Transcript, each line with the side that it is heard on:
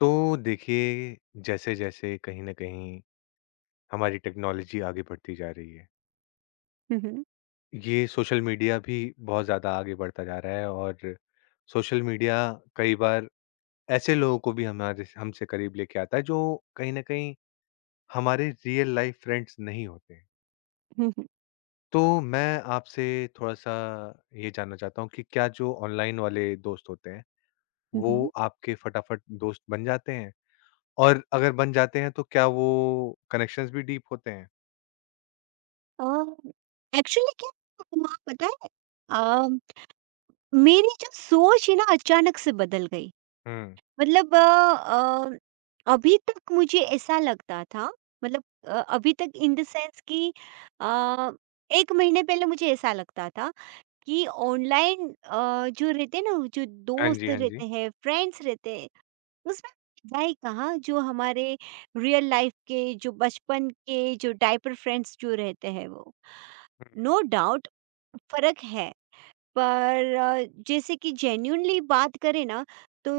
left: तो देखिए, जैसे-जैसे कहीं न कहीं हमारी टेक्नोलॉजी आगे बढ़ती जा रही है,
right: हुँ, हुँ।
left: ये सोशल मीडिया भी बहुत ज़्यादा आगे बढ़ता जा रहा है और सोशल मीडिया कई बार ऐसे लोगों को भी हमारे हमसे करीब लेके आता है, जो कहीं न कहीं हमारे रियल लाइफ़ फ्रेंड्स नहीं होते।
right: हुँ, हुँ।
left: तो मैं आपसे थोड़ा-सा ये जानना चाहता हूँ कि क्या जो ऑनलाइन वाले दोस्त होते हैं,
right: हुँ,
left: वो
right: हुँ।
left: आपके फटाफट दोस्त बन जाते हैं? और अगर बन जाते हैं, तो क्या वो कनेक्शंस भी डीप होते हैं?
right: अ, एक्चुअली क्या हुआ पता है? अ, मेरी जो सोच है ना अचानक से बदल गई।
left: हुँ।
right: मतलब अभी तक मुझे ऐसा लगता था। मतलब अभी तक इन द सेंस कि अ, 1 महीने पहले मुझे ऐसा लगता था कि ऑनलाइन जो रहते हैं ना, जो
left: हाँ
right: दोस्त
left: जी, हाँ जी।
right: रहते हैं, फ्रेंड्स रहते हैं उसमें भाई कहाँ जो हमारे रियल लाइफ के जो बचपन के जो डायपर फ्रेंड्स जो रहते हैं वो नो डाउट फर्क है। पर जैसे कि जेन्यूनली बात करें ना तो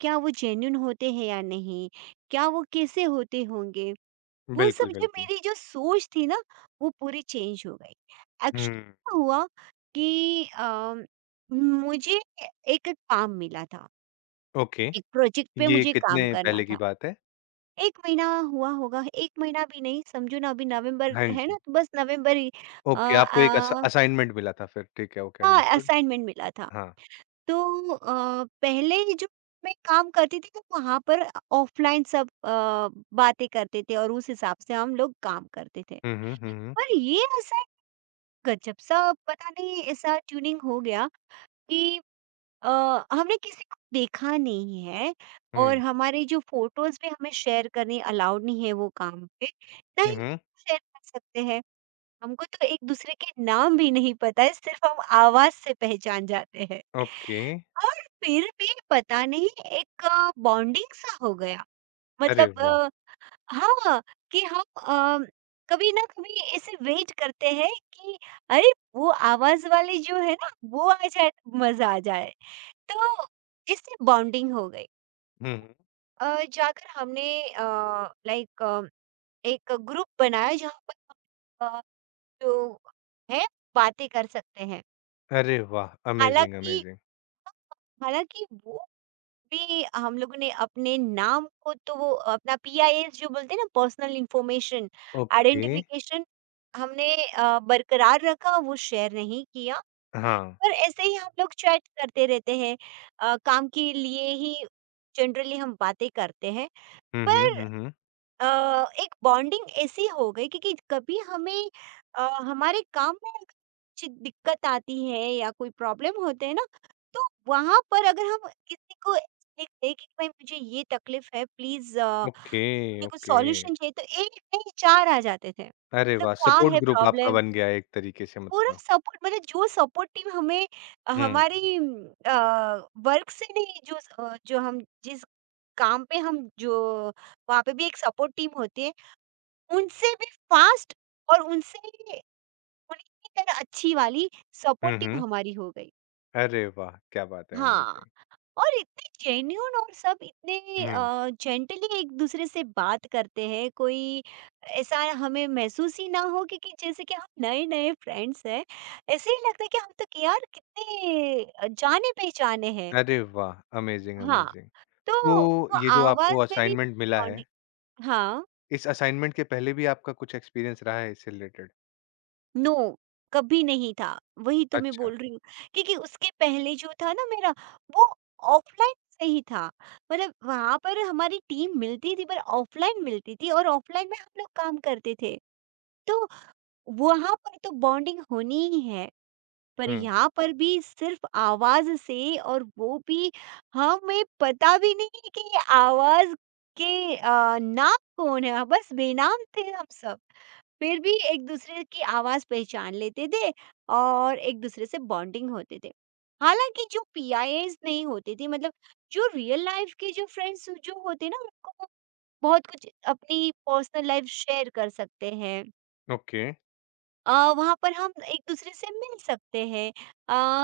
right: क्या वो जेन्यून होते हैं या नहीं, क्या वो कैसे होते होंगे,
left: हुँ,
right: वो
left: बिल्कुल,
right: सब जो
left: बिल्कुल।
right: मेरी जो सोच थी ना वो पूरी चेंज हो गई।
left: हुँ,
right: एक्चुअली हुआ कि मुझे एक काम मिला था।
left: ओके।
right: एक प्रोजेक्ट पे
left: ये
right: मुझे काम
left: कितने
right: करना
left: पहले की
right: था।
left: बात है?
right: 1 महीना हुआ होगा, 1 महीना भी नहीं, समझो ना अभी नवंबर
left: हाँ
right: है
left: जी।
right: ना, तो बस नवंबर ही। अ,
left: ओके, आपको एक
right: आ
left: असाइनमेंट मिला था फिर, ठीक है, ओके
right: हाँ,
left: अंडरस्टूड।
right: असाइनमेंट मिला था।
left: हाँ।
right: तो पहले ही जो मैं काम करती थी तो वहाँ पर ऑफलाइन सब बातें करते थे और उस हिसाब से हम लोग काम करते थे।
left: हुँ, हुँ, हुँ, हुँ।
right: पर ये ऐसा गजब-सा पता नहीं ऐसा ट्यूनिंग हो गया कि अ, हमने किसी को देखा नहीं है, और
left: हुँ,
right: हमारी जो फ़ोटोज़ भी हमें शेयर करनी अलाउड नहीं है वो काम पे।
left: हुँ,
right: नहीं
left: हुँ,
right: शेयर कर सकते हैं। हमको तो एक-दूसरे के नाम भी नहीं पता है, सिर्फ़ हम आवाज़ से पहचान जाते हैं।
left: ओके।
right: और फिर भी पता नहीं एक बॉन्डिंग-सा हो गया।
left: अरे
right: मतलब
left: वाह!
right: हाँ, कि हम कभी ना कभी ऐसे वेट करते हैं कि अरे! वो आवाज़ वाली जो है ना, वो आ जाए, मज़ा आ जाए। तो इससे बॉन्डिंग हो गई।
left: हुँ, हुँ।
right: जाकर हमने अ, लाइक अ, एक ग्रुप बनाया जहाँ पर हम जो है बातें कर सकते हैं।
left: अरे वाह! अमेज़िंग,
right: हालाँकि
left: अमेज़िंग।
right: हालाँकि वो भी हम लोगों ने अपने नाम को तो वो अपना पीआईएस जो बोलते हैं ना, पर्सनल इन्फॉर्मेशन
left: ओके,
right: आइडेंटिफिकेशन हमने बरकरार रखा, वो शेयर नहीं किया।
left: हाँ।
right: पर ऐसे ही हम लोग चैट करते रहते हैं। काम के लिए ही जनरली हम बातें करते हैं।
left: हुँ, हुँ,
right: पर
left: हुँ, हुँ।
right: अ, एक बॉन्डिंग ऐसी हो गई क्योंकि कभी हमें हमारे काम में अगर कुछ दिक्कत आती है या कोई प्रॉब्लम होते हैं ना, तो वहां पर अगर हम किसी को लिख दें कि भाई मुझे ये तकलीफ है, प्लीज
left: ओके,
right: मुझे कुछ
left: ओके।
right: सॉल्यूशन चाहिए, तो एक नहीं चार आ जाते थे
left: अरे
right: मतलब
left: वाह!
right: क्या
left: सपोर्ट
right: है
left: ग्रुप आपका
right: प्रॉब्लम।
left: बन गया एक तरीके से
right: पूरा
left: मतलब।
right: सपोर्ट, मतलब जो सपोर्ट टीम हमें
left: हुँ,
right: हमारी वर्क से नहीं, जो जो हम जिस काम पे हम जो वहाँ पे भी एक सपोर्ट टीम होती है, उनसे भी फास्ट और उनसे उन्हीं की तरह अच्छी वाली
left: हुँ,
right: सपोर्ट टीम
left: हुँ।
right: हमारी हो गई।
left: अरे वाह! क्या बात है,
right: हाँ,
left: अमेज़िंग।
right: और इतने जेन्युइन और सब इतने
left: हुँ,
right: जेंटली एक-दूसरे से बात करते हैं। कोई ऐसा हमें महसूस ही ना हो कि जैसे कि हम नए-नए फ्रेंड्स हैं, ऐसे ही लगता है कि हम तो कि यार कितने जाने-पहचाने हैं।
left: अरे वाह! अमेज़िंग,
right: हाँ,
left: अमेज़िंग।
right: तो
left: तो
right: वो
left: ये जो आपको
right: आवाज़ में भी
left: असाइनमेंट मिला है,
right: कॉन्डि हाँ।
left: इस असाइनमेंट के पहले भी आपका कुछ एक्सपीरियंस रहा है इससे रिलेटेड?
right: नो, कभी नहीं था, वही तो मैं
left: अच्छा।
right: बोल रही हूँ क्योंकि उसके पहले जो था ना मेरा, वो ऑफलाइन से ही था। मतलब वहां पर हमारी टीम मिलती थी, पर ऑफलाइन मिलती थी, और ऑफलाइन में हम लोग काम करते थे। तो वहां पर तो बॉन्डिंग होनी ही है, पर
left: हुँ,
right: यहाँ पर भी सिर्फ़ आवाज़ से, और वो भी हमें पता भी नहीं है कि ये आवाज़ के नाम कौन है? बस बेनाम थे हम सब। फिर भी एक-दूसरे की आवाज़ पहचान लेते थे और एक-दूसरे से बॉन्डिंग होते थे। हालाँकि जो पीआईएस नहीं होते थे, मतलब जो रियल लाइफ़ के जो फ्रेंड्स जो होते हैं ना उनको बहुत कुछ अपनी पर्सनल लाइफ़ शेयर कर सकते हैं।
left: ओके।
right: अ, वहाँ पर हम एक-दूसरे से मिल सकते हैं।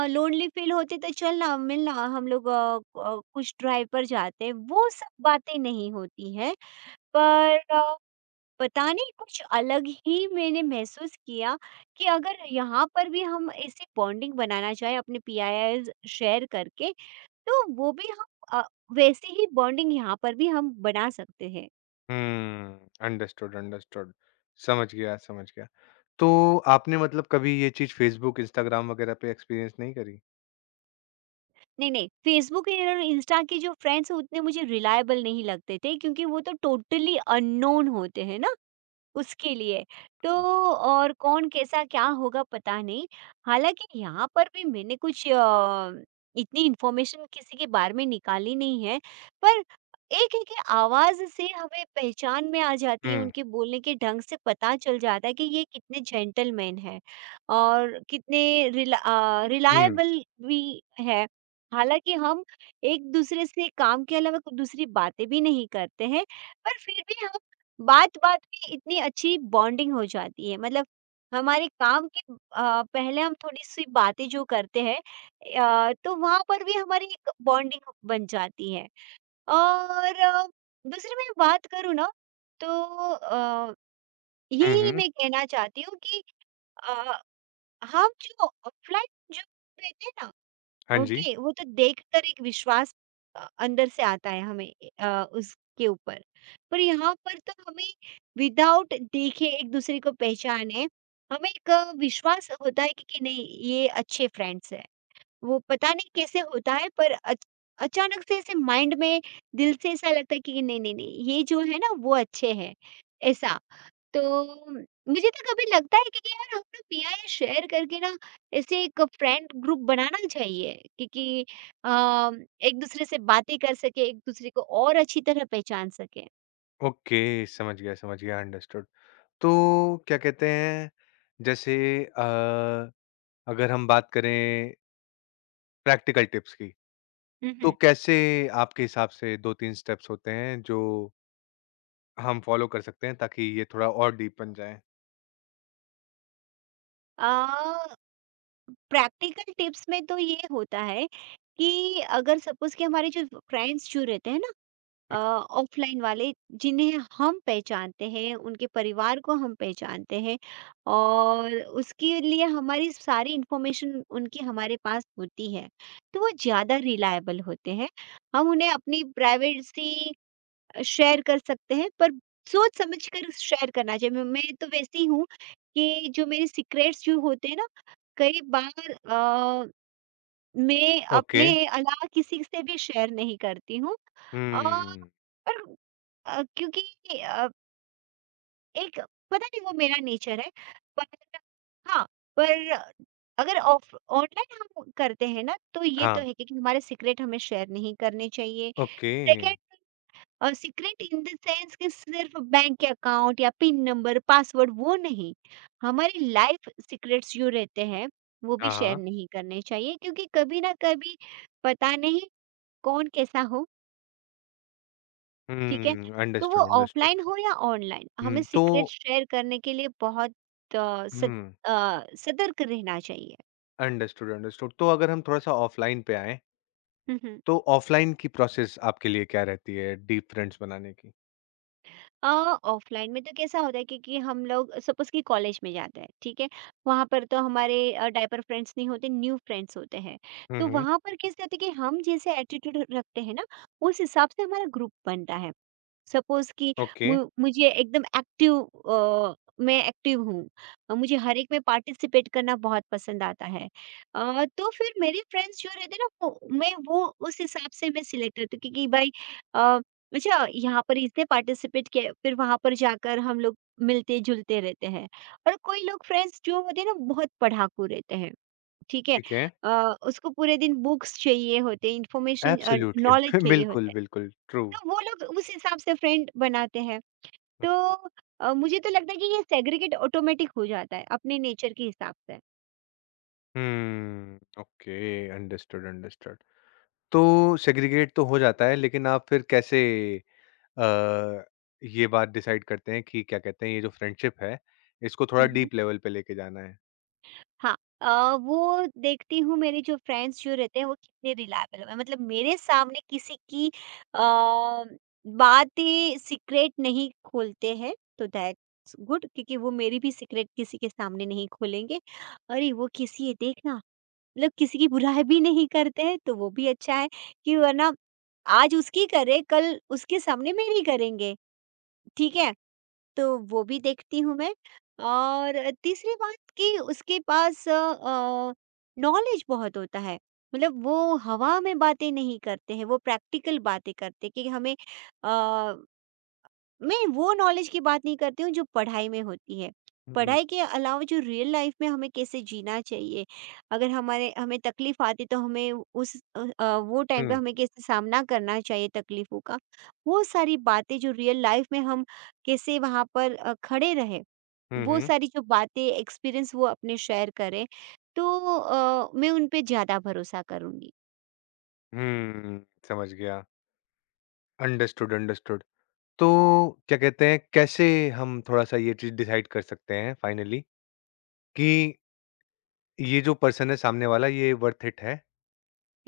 right: लोनली फ़ील होती तो चल ना, मिल ना, हम लोग क कुछ ड्राइव पर जाते हैं, वो सब बातें नहीं होती हैं। पर पता नहीं कुछ अलग ही मैंने महसूस किया कि अगर यहाँ पर भी हम ऐसी बॉन्डिंग बनाना चाहें अपने पीआईआईज़ शेयर करके, तो वो भी हम अ, वैसी ही बॉन्डिंग यहाँ पर भी हम बना सकते हैं।
left: हुँ, अंडरस्टूड, अंडरस्टूड। समझ गया, समझ गया। तो आपने मतलब कभी ये चीज़ फ़ेसबुक, इंस्टाग्राम वगैरह पे एक्सपीरियंस नहीं करी?
right: नहीं, नहीं, फेसबुक और इंस्टा के जो फ्रेंड्स हैं उतने मुझे रिलाएबल नहीं लगते थे क्योंकि वो तो टोटली अननोन होते हैं ना उसके लिए। तो और कौन कैसा क्या होगा पता नहीं। हालाँकि यहाँ पर भी मैंने कुछ इतनी इन्फॉर्मेशन किसी के बारे में निकाली नहीं है, पर एक है कि आवाज़ से हमें पहचान में आ जाती है,
left: हुँ,
right: उनके बोलने के ढंग से पता चल जाता है कि ये कितने जेंटलमैन हैं और कितने
left: हुँ,
right: रिलाएबल भी हैं। हालाँकि हम एक-दूसरे से काम के अलावा कुछ दूसरी बातें भी नहीं करते हैं, पर फिर भी हम बात बात में इतनी अच्छी बॉन्डिंग हो जाती है। मतलब हमारे काम के पहले हम थोड़ी सी बातें जो करते हैं, तो वहां पर भी हमारी एक बॉन्डिंग बन जाती है। और दूसरे में बात करूँ ना तो अ,
left: हुँ,
right: यही
left: हुँ।
right: मैं कहना चाहती हूँ कि अ, हम जो ऑफलाइन जो रहते हैं ना,
left: हाँ जी।
right: ओके, वो तो देखकर एक विश्वास अंदर से आता है हमें उसके ऊपर। पर यहाँ पर तो हमें विदाउट देखे एक-दूसरे को पहचाने, हमें एक विश्वास होता है कि नहीं ये अच्छे फ्रेंड्स हैं। वो पता नहीं कैसे होता है, पर अच अचानक से ऐसे माइंड में, दिल से ऐसा लगता है कि नहीं, नहीं, नहीं ये जो है ना वो अच्छे हैं, ऐसा। तो मुझे तो कभी लगता है कि यार हम लोग पीआई शेयर करके ना ऐसे एक फ्रेंड ग्रुप बनाना चाहिए क्योंकि अ, एक दूसरे से बातें कर सके, एक दूसरे को और अच्छी तरह पहचान सके।
left: ओके, समझ गया, अंडरस्टूड। तो क्या कहते हैं, जैसे अ, अगर हम बात करें प्रैक्टिकल टिप्स की तो
right: हम्म।
left: कैसे आपके हिसाब से 2-3 स्टेप्स होते हैं जो हम फ़ॉलो कर सकते हैं ताकि ये थोड़ा और डीप बन जाए?
right: आ, प्रैक्टिकल टिप्स में तो ये होता है कि अगर सपोज कि हमारे जो फ्रेंड्स जो रहते हैं ना,
left: हुँ,
right: ऑफ़लाइन वाले, जिन्हें हम पहचानते हैं, उनके परिवार को हम पहचानते हैं, और उसके लिए हमारी सारी इन्फॉर्मेशन उनकी हमारे पास होती है, तो वो ज़्यादा रिलाएबल होते हैं। हम उन्हें अपनी प्राइवेसी शेयर कर सकते हैं, पर सोच समझ कर शेयर करना चाहिए। मैं तो वैसी हूँ कि जो मेरे सीक्रेट्स जो होते हैं ना, कई बार अ मैं
left: ओके।
right: अपने अलावा किसी से भी शेयर नहीं करती हूँ। अ,
left: हुँ,
right: पर क्योंकि अ, एक पता नहीं वो मेरा नेचर है, पर हाँ, पर अगर ऑफ ऑनलाइन हम करते हैं ना, तो ये तो
left: हाँ,
right: है कि हमारे सीक्रेट हमें शेयर नहीं करने चाहिए।
left: ओके।
right: सेकंड, और सीक्रेट इन द सेंस कि सिर्फ बैंक अकाउंट या पिन नंबर पासवर्ड, वो नहीं, हमारी लाइफ सीक्रेट्स जो रहते हैं वो भी
left: हाँ,
right: शेयर
left: हाँ।
right: नहीं करने चाहिए, क्योंकि कभी ना कभी पता नहीं कौन कैसा हो। ठीक है?
left: हुँ,
right: तो वो
left: अंडरस्टूड,
right: ऑफलाइन
left: अंडरस्टूड।
right: हो या ऑनलाइन, हमें
left: हुँ,
right: सीक्रेट
left: तो
right: शेयर करने के लिए बहुत अ, सत-
left: हुँ,
right: सतर्क रहना चाहिए।
left: Understood, understood. तो अगर हम थोड़ा-सा ऑफ़लाइन पे आएँ, तो ऑफ़लाइन की प्रोसेस आपके लिए क्या रहती है डीप फ्रेंड्स बनाने की?
right: अ, ऑफलाइन में तो कैसा होता है कि हम लोग सपोज़ कि कॉलेज में जाते हैं, ठीक है? वहाँ पर तो हमारे डायपर फ्रेंड्स नहीं होते, न्यू फ्रेंड्स होते हैं।
left: हुँ,
right: तो
left: हुँ,
right: वहाँ पर कैसे होता है कि हम जैसे एटीट्यूड रखते हैं ना, उस हिसाब से हमारा ग्रुप बनता है। सपोज़ कि
left: ओके,
right: मु मुझे एकदम एक्टिव, मैं एक्टिव हूँ। मुझे हर एक में पार्टिसिपेट करना बहुत पसंद आता है। तो फिर मेरे फ्रेंड्स जो रहते हैं ना, वो मैं वो उस हिसाब से मैं सिलेक्ट रहती हूँ, क्योंकि भाई अ, अच्छा, यहाँ पर इसने पार्टिसिपेट किया, फिर वहाँ पर जाकर हम लोग मिलते-जुलते रहते हैं। और कोई लोग फ्रेंड्स जो होते हैं ना, बहुत पढ़ाकू रहते हैं, ठीक है?
left: ठीक है।
right: अ, उसको पूरे दिन बुक्स चाहिए होते हैं, इन्फॉर्मेशन
left: एब्सोल्युटली
right: नॉलेज चाहिए
left: बिल्कुल,
right: होता है।
left: बिल्कुल, ट्रू।
right: तो वो लोग उस हिसाब से फ्रेंड बनाते हैं। तो मुझे तो लगता है कि ये सेग्रीगेट ऑटोमेटिक हो जाता है अपने नेचर के हिसाब से।
left: हुँ, ओके, अंडरस्टूड, अंडरस्टूड। तो सेग्रीगेट तो हो जाता है लेकिन आप फिर कैसे अ, ये बात डिसाइड करते हैं कि क्या कहते हैं ये जो फ्रेंडशिप है इसको थोड़ा
right: हुँ, हुँ।
left: डीप लेवल पे लेके जाना है?
right: हाँ। वो देखती हूँ मेरे जो फ्रेंड्स जो रहते हैं वो कितने रिलायबल हैं। मतलब मेरे सामने किसी की अ, बातें सीक्रेट नहीं खोलते हैं तो दैट्स गुड, क्योंकि वो मेरी भी सीक्रेट किसी के सामने नहीं खोलेंगे। अरे! वो किसी है देखना, मतलब किसी की बुराई भी नहीं करते हैं तो वो भी अच्छा है कि वरना आज उसकी करे, कल उसके सामने मेरी करेंगे, ठीक है? तो वो भी देखती हूँ मैं और तीसरी बात कि उसके पास नॉलेज बहुत होता है। मतलब वो हवा में बातें नहीं करते हैं, वो प्रैक्टिकल बातें करते हैं कि हमें मैं वो नॉलेज की बात नहीं करती हूँ जो पढ़ाई में होती है।
left: हुँ,
right: पढ़ाई के अलावा जो रियल लाइफ में हमें कैसे जीना चाहिए, अगर हमारे हमें तकलीफ़ आती तो हमें उस वो टाइम पे
left: हुँ,
right: हमें कैसे सामना करना चाहिए तकलीफ़ों का, वो सारी बातें जो रियल लाइफ में हम कैसे वहाँ पर खड़े रहें,
left: हुँ,
right: वो
left: हुँ,
right: सारी जो बातें एक्सपीरियंस वो अपने शेयर करें, तो मैं उन पे ज़्यादा भरोसा करूँगी।
left: हुँ, समझ गया। Understood, understood. तो क्या कहते हैं कैसे हम थोड़ा-सा ये चीज़ डिसाइड कर सकते हैं फाइनली कि ये जो पर्सन है सामने वाला ये वर्थ इट है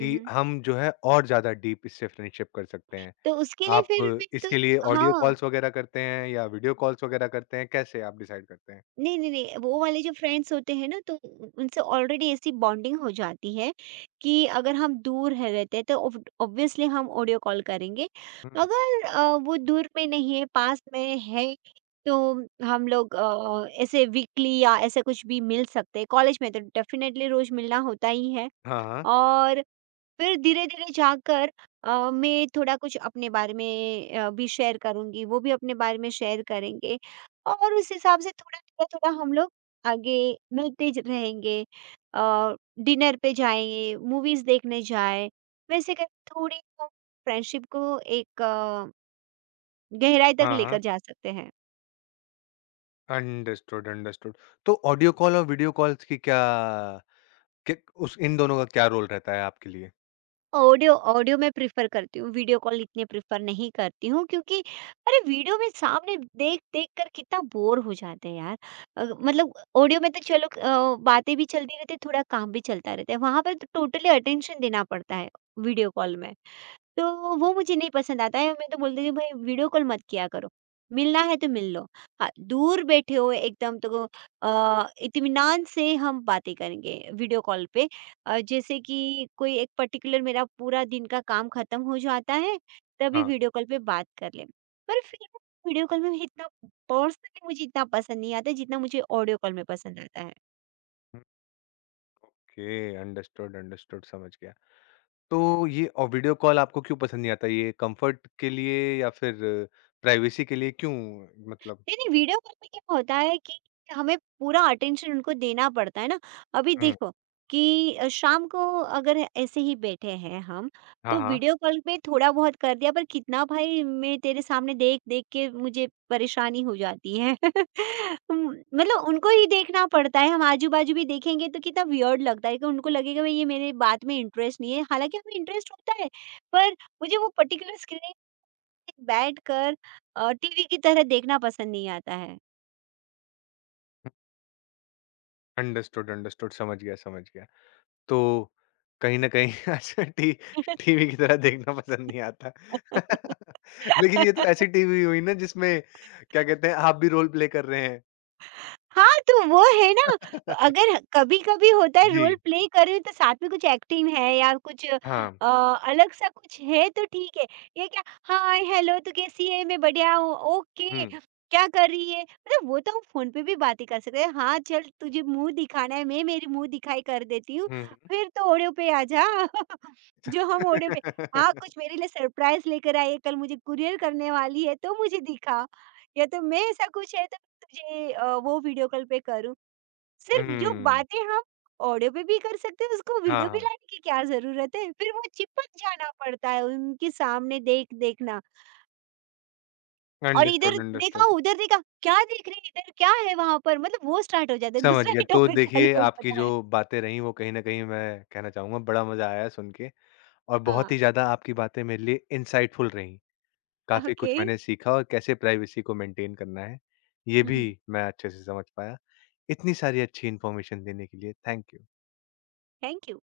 right: हुँ, हुँ।
left: हम जो है और ज़्यादा डीप इससे फ्रेंडशिप कर सकते हैं?
right: तो उसके लिए फिर
left: आप
right: मैं
left: इसके लिए
right: तो
left: ऑडियो
right: हाँ।
left: कॉल्स वगैरह करते हैं या वीडियो कॉल्स वगैरह करते हैं? कैसे आप डिसाइड करते हैं?
right: नहीं, नहीं, नहीं, वो वाले जो फ्रेंड्स होते हैं ना, तो उ उनसे ऑलरेडी ऐसी बॉन्डिंग हो जाती है कि अगर हम दूर है रहते हैं, तो ऑब ऑब्वियसली हम ऑडियो कॉल करेंगे।
left: हुँ।
right: अगर वो दूर में नहीं है, पास में है, तो हम लोग ऐसे वीकली या ऐसे कुछ भी मिल सकते हैं। कॉलेज में तो डेफ़िनेटली रोज़ मिलना होता ही है
left: हाँ, हाँ।
right: और फिर धीरे-धीरे जाकर मैं थोड़ा कुछ अपने बारे में भी शेयर करूँगी, वो भी अपने बारे में शेयर करेंगे और उस हिसाब से थोड़ा-थोड़ा-थोड़ा हम लोग आगे मिलते ज रहेंगे। अ, डिनर पे जाएँ, मूवीज़ देखने जाएँ, वैसे करके थोड़ी हम फ्रेंडशिप को एक गहराई तक
left: हाँ,
right: लेकर
left: हाँ।
right: जा सकते हैं।
left: Understood, understood. तो ऑडियो कॉल और वीडियो कॉल्स की क्या क उस इन दोनों का क्या रोल रहता है आपके लिए?
right: ऑडियो, ऑडियो मैं प्रेफ़र करती हूँ, वीडियो कॉल इतने प्रेफ़र नहीं करती हूँ क्योंकि अरे! वीडियो में सामने देख-देख कर कितना बोर हो जाते हैं यार। मतलब ऑडियो में तो चलो बातें भी चलती रहती है, थोड़ा काम भी चलता रहता है, वहाँ पर तो टोटली अटेंशन देना पड़ता है वीडियो कॉल में। तो वो मुझे नहीं पसंद आता है, मैं तो बोलती हूँ भाई वीडियो कॉल मत किया करो। मिलना है तो मिल लो। हाँ, दूर बैठे हो एकदम तो इत्मीनान से हम बातें करेंगे वीडियो कॉल पे। जैसे कि कोई एक पर्टिकुलर मेरा पूरा दिन का काम खत्म हो जाता है, तभी
left: हाँ।
right: वीडियो कॉल पे बात कर लें। पर फिर वीडियो कॉल में इतना पर्सनली मुझे इतना पसंद नहीं आता जितना मुझे ऑडियो कॉल में पसंद आता है।
left: ओके, अंडरस्टूड, अंडरस्टूड समझ गया। तो ये औ वीडियो कॉल आपको क्यों पसंद नहीं आता? ये कम्फर्ट के लिए या फिर प्राइवेसी के लिए क्यों मतलब
right: नहीं, नहीं वीडियो कॉल में क्या होता है कि हमें पूरा अटेंशन उनको देना पड़ता है ना। अभी
left: हुँ।
right: देखो कि शाम को अगर ऐसे ही बैठे हैं हम,
left: हाँ,
right: तो
left: हाँ।
right: वीडियो कॉल में थोड़ा बहुत कर दिया पर कितना भाई मैं तेरे सामने देख-देख के मुझे परेशानी हो जाती है। उम, मतलब उनको ही देखना पड़ता है, हम आजू-बाजू भी देखेंगे तो कितना वियर्ड लगता है कि उनको लगेगा भई ये मेरे बात में इंटरेस्ट नहीं है, हालाँकि हमें इंटरेस्ट होता है, पर मुझे वो पर्टिकुलर स्क्रीन बैठकर टीवी की तरह देखना पसंद नहीं आता है।
left: अंडरस्टूड, अंडरस्टूड समझ गया, समझ गया। तो कहीं न कहीं अच्छा टी टीवी की तरह देखना पसंद नहीं आता। लेकिन ये तो ऐसी टीवी हुई ना जिसमें क्या कहते हैं आप भी रोल प्ले कर रहे हैं।
right: हाँ, तो वो है ना, अगर कभी-कभी होता है रोल
left: जी,
right: प्ले कर रही हूँ तो साथ में कुछ एक्टिंग है या कुछ
left: हाँ।
right: अलग-सा कुछ है तो ठीक है। ये क्या हाय, हेलो तू कैसी है? मैं बढ़िया हूँ। ओके,
left: हुँ,
right: क्या कर रही है? मतलब वो तो हम फ़ोन पे भी बातें कर सकते हैं। हाँ, चल तुझे मुँह दिखाना है, मैं मेरी मुँह दिखाई कर देती हूँ,
left: हुँ।
right: फिर तो ओढ़े पे आ जा। जो
left: हुँ।
right: हम ओढ़े पे हाँ, कुछ मेरे लिए सरप्राइज़ लेकर आई है, कल मुझे कुरियर करने वाली है, तो मुझे दिखा। या तो मैं ऐसा कुछ है तो तुझे वो वीडियो कॉल पे करूँ। सिर्फ़ जो बातें हम ऑडियो पे भी कर सकते हैं, उसको
left: हाँ,
right: वीडियो पे
left: हाँ।
right: लाने की क्या ज़रूरत है? फिर वो चिपक जाना पड़ता है उनके सामने देख देखना और इधर
left: अंडरस्टूड,
right: देखा,
left: अंडरस्टूड।
right: उधर देखा, क्या देख रही है इधर, क्या है वहाँ पर? मतलब वो स्टार्ट हो जाता है,
left: समझ
right: दूसरा
left: गया।
right: ही
left: तो
right: टॉपिक चालू
left: देखिए
right: हो
left: आपकी
right: जाता
left: जो
right: है।
left: बातें रहीं वो कहीं न कहीं मैं कहना चाहूँगा बड़ा मज़ा आया सुन के और बहुत
right: हाँ,
left: ही ज़्यादा आपकी बातें मेरे लिए इनसाइटफुल रहीं। काफ़ी
right: ओके।
left: कुछ मैंने सीखा और कैसे प्राइवेसी को मेंटेन करना है, ये
right: हुँ,
left: भी
right: हुँ।
left: मैं अच्छे से समझ पाया। इतनी सारी अच्छी इन्फॉर्मेशन देने के लिए थैंक यू।
right: Thank you.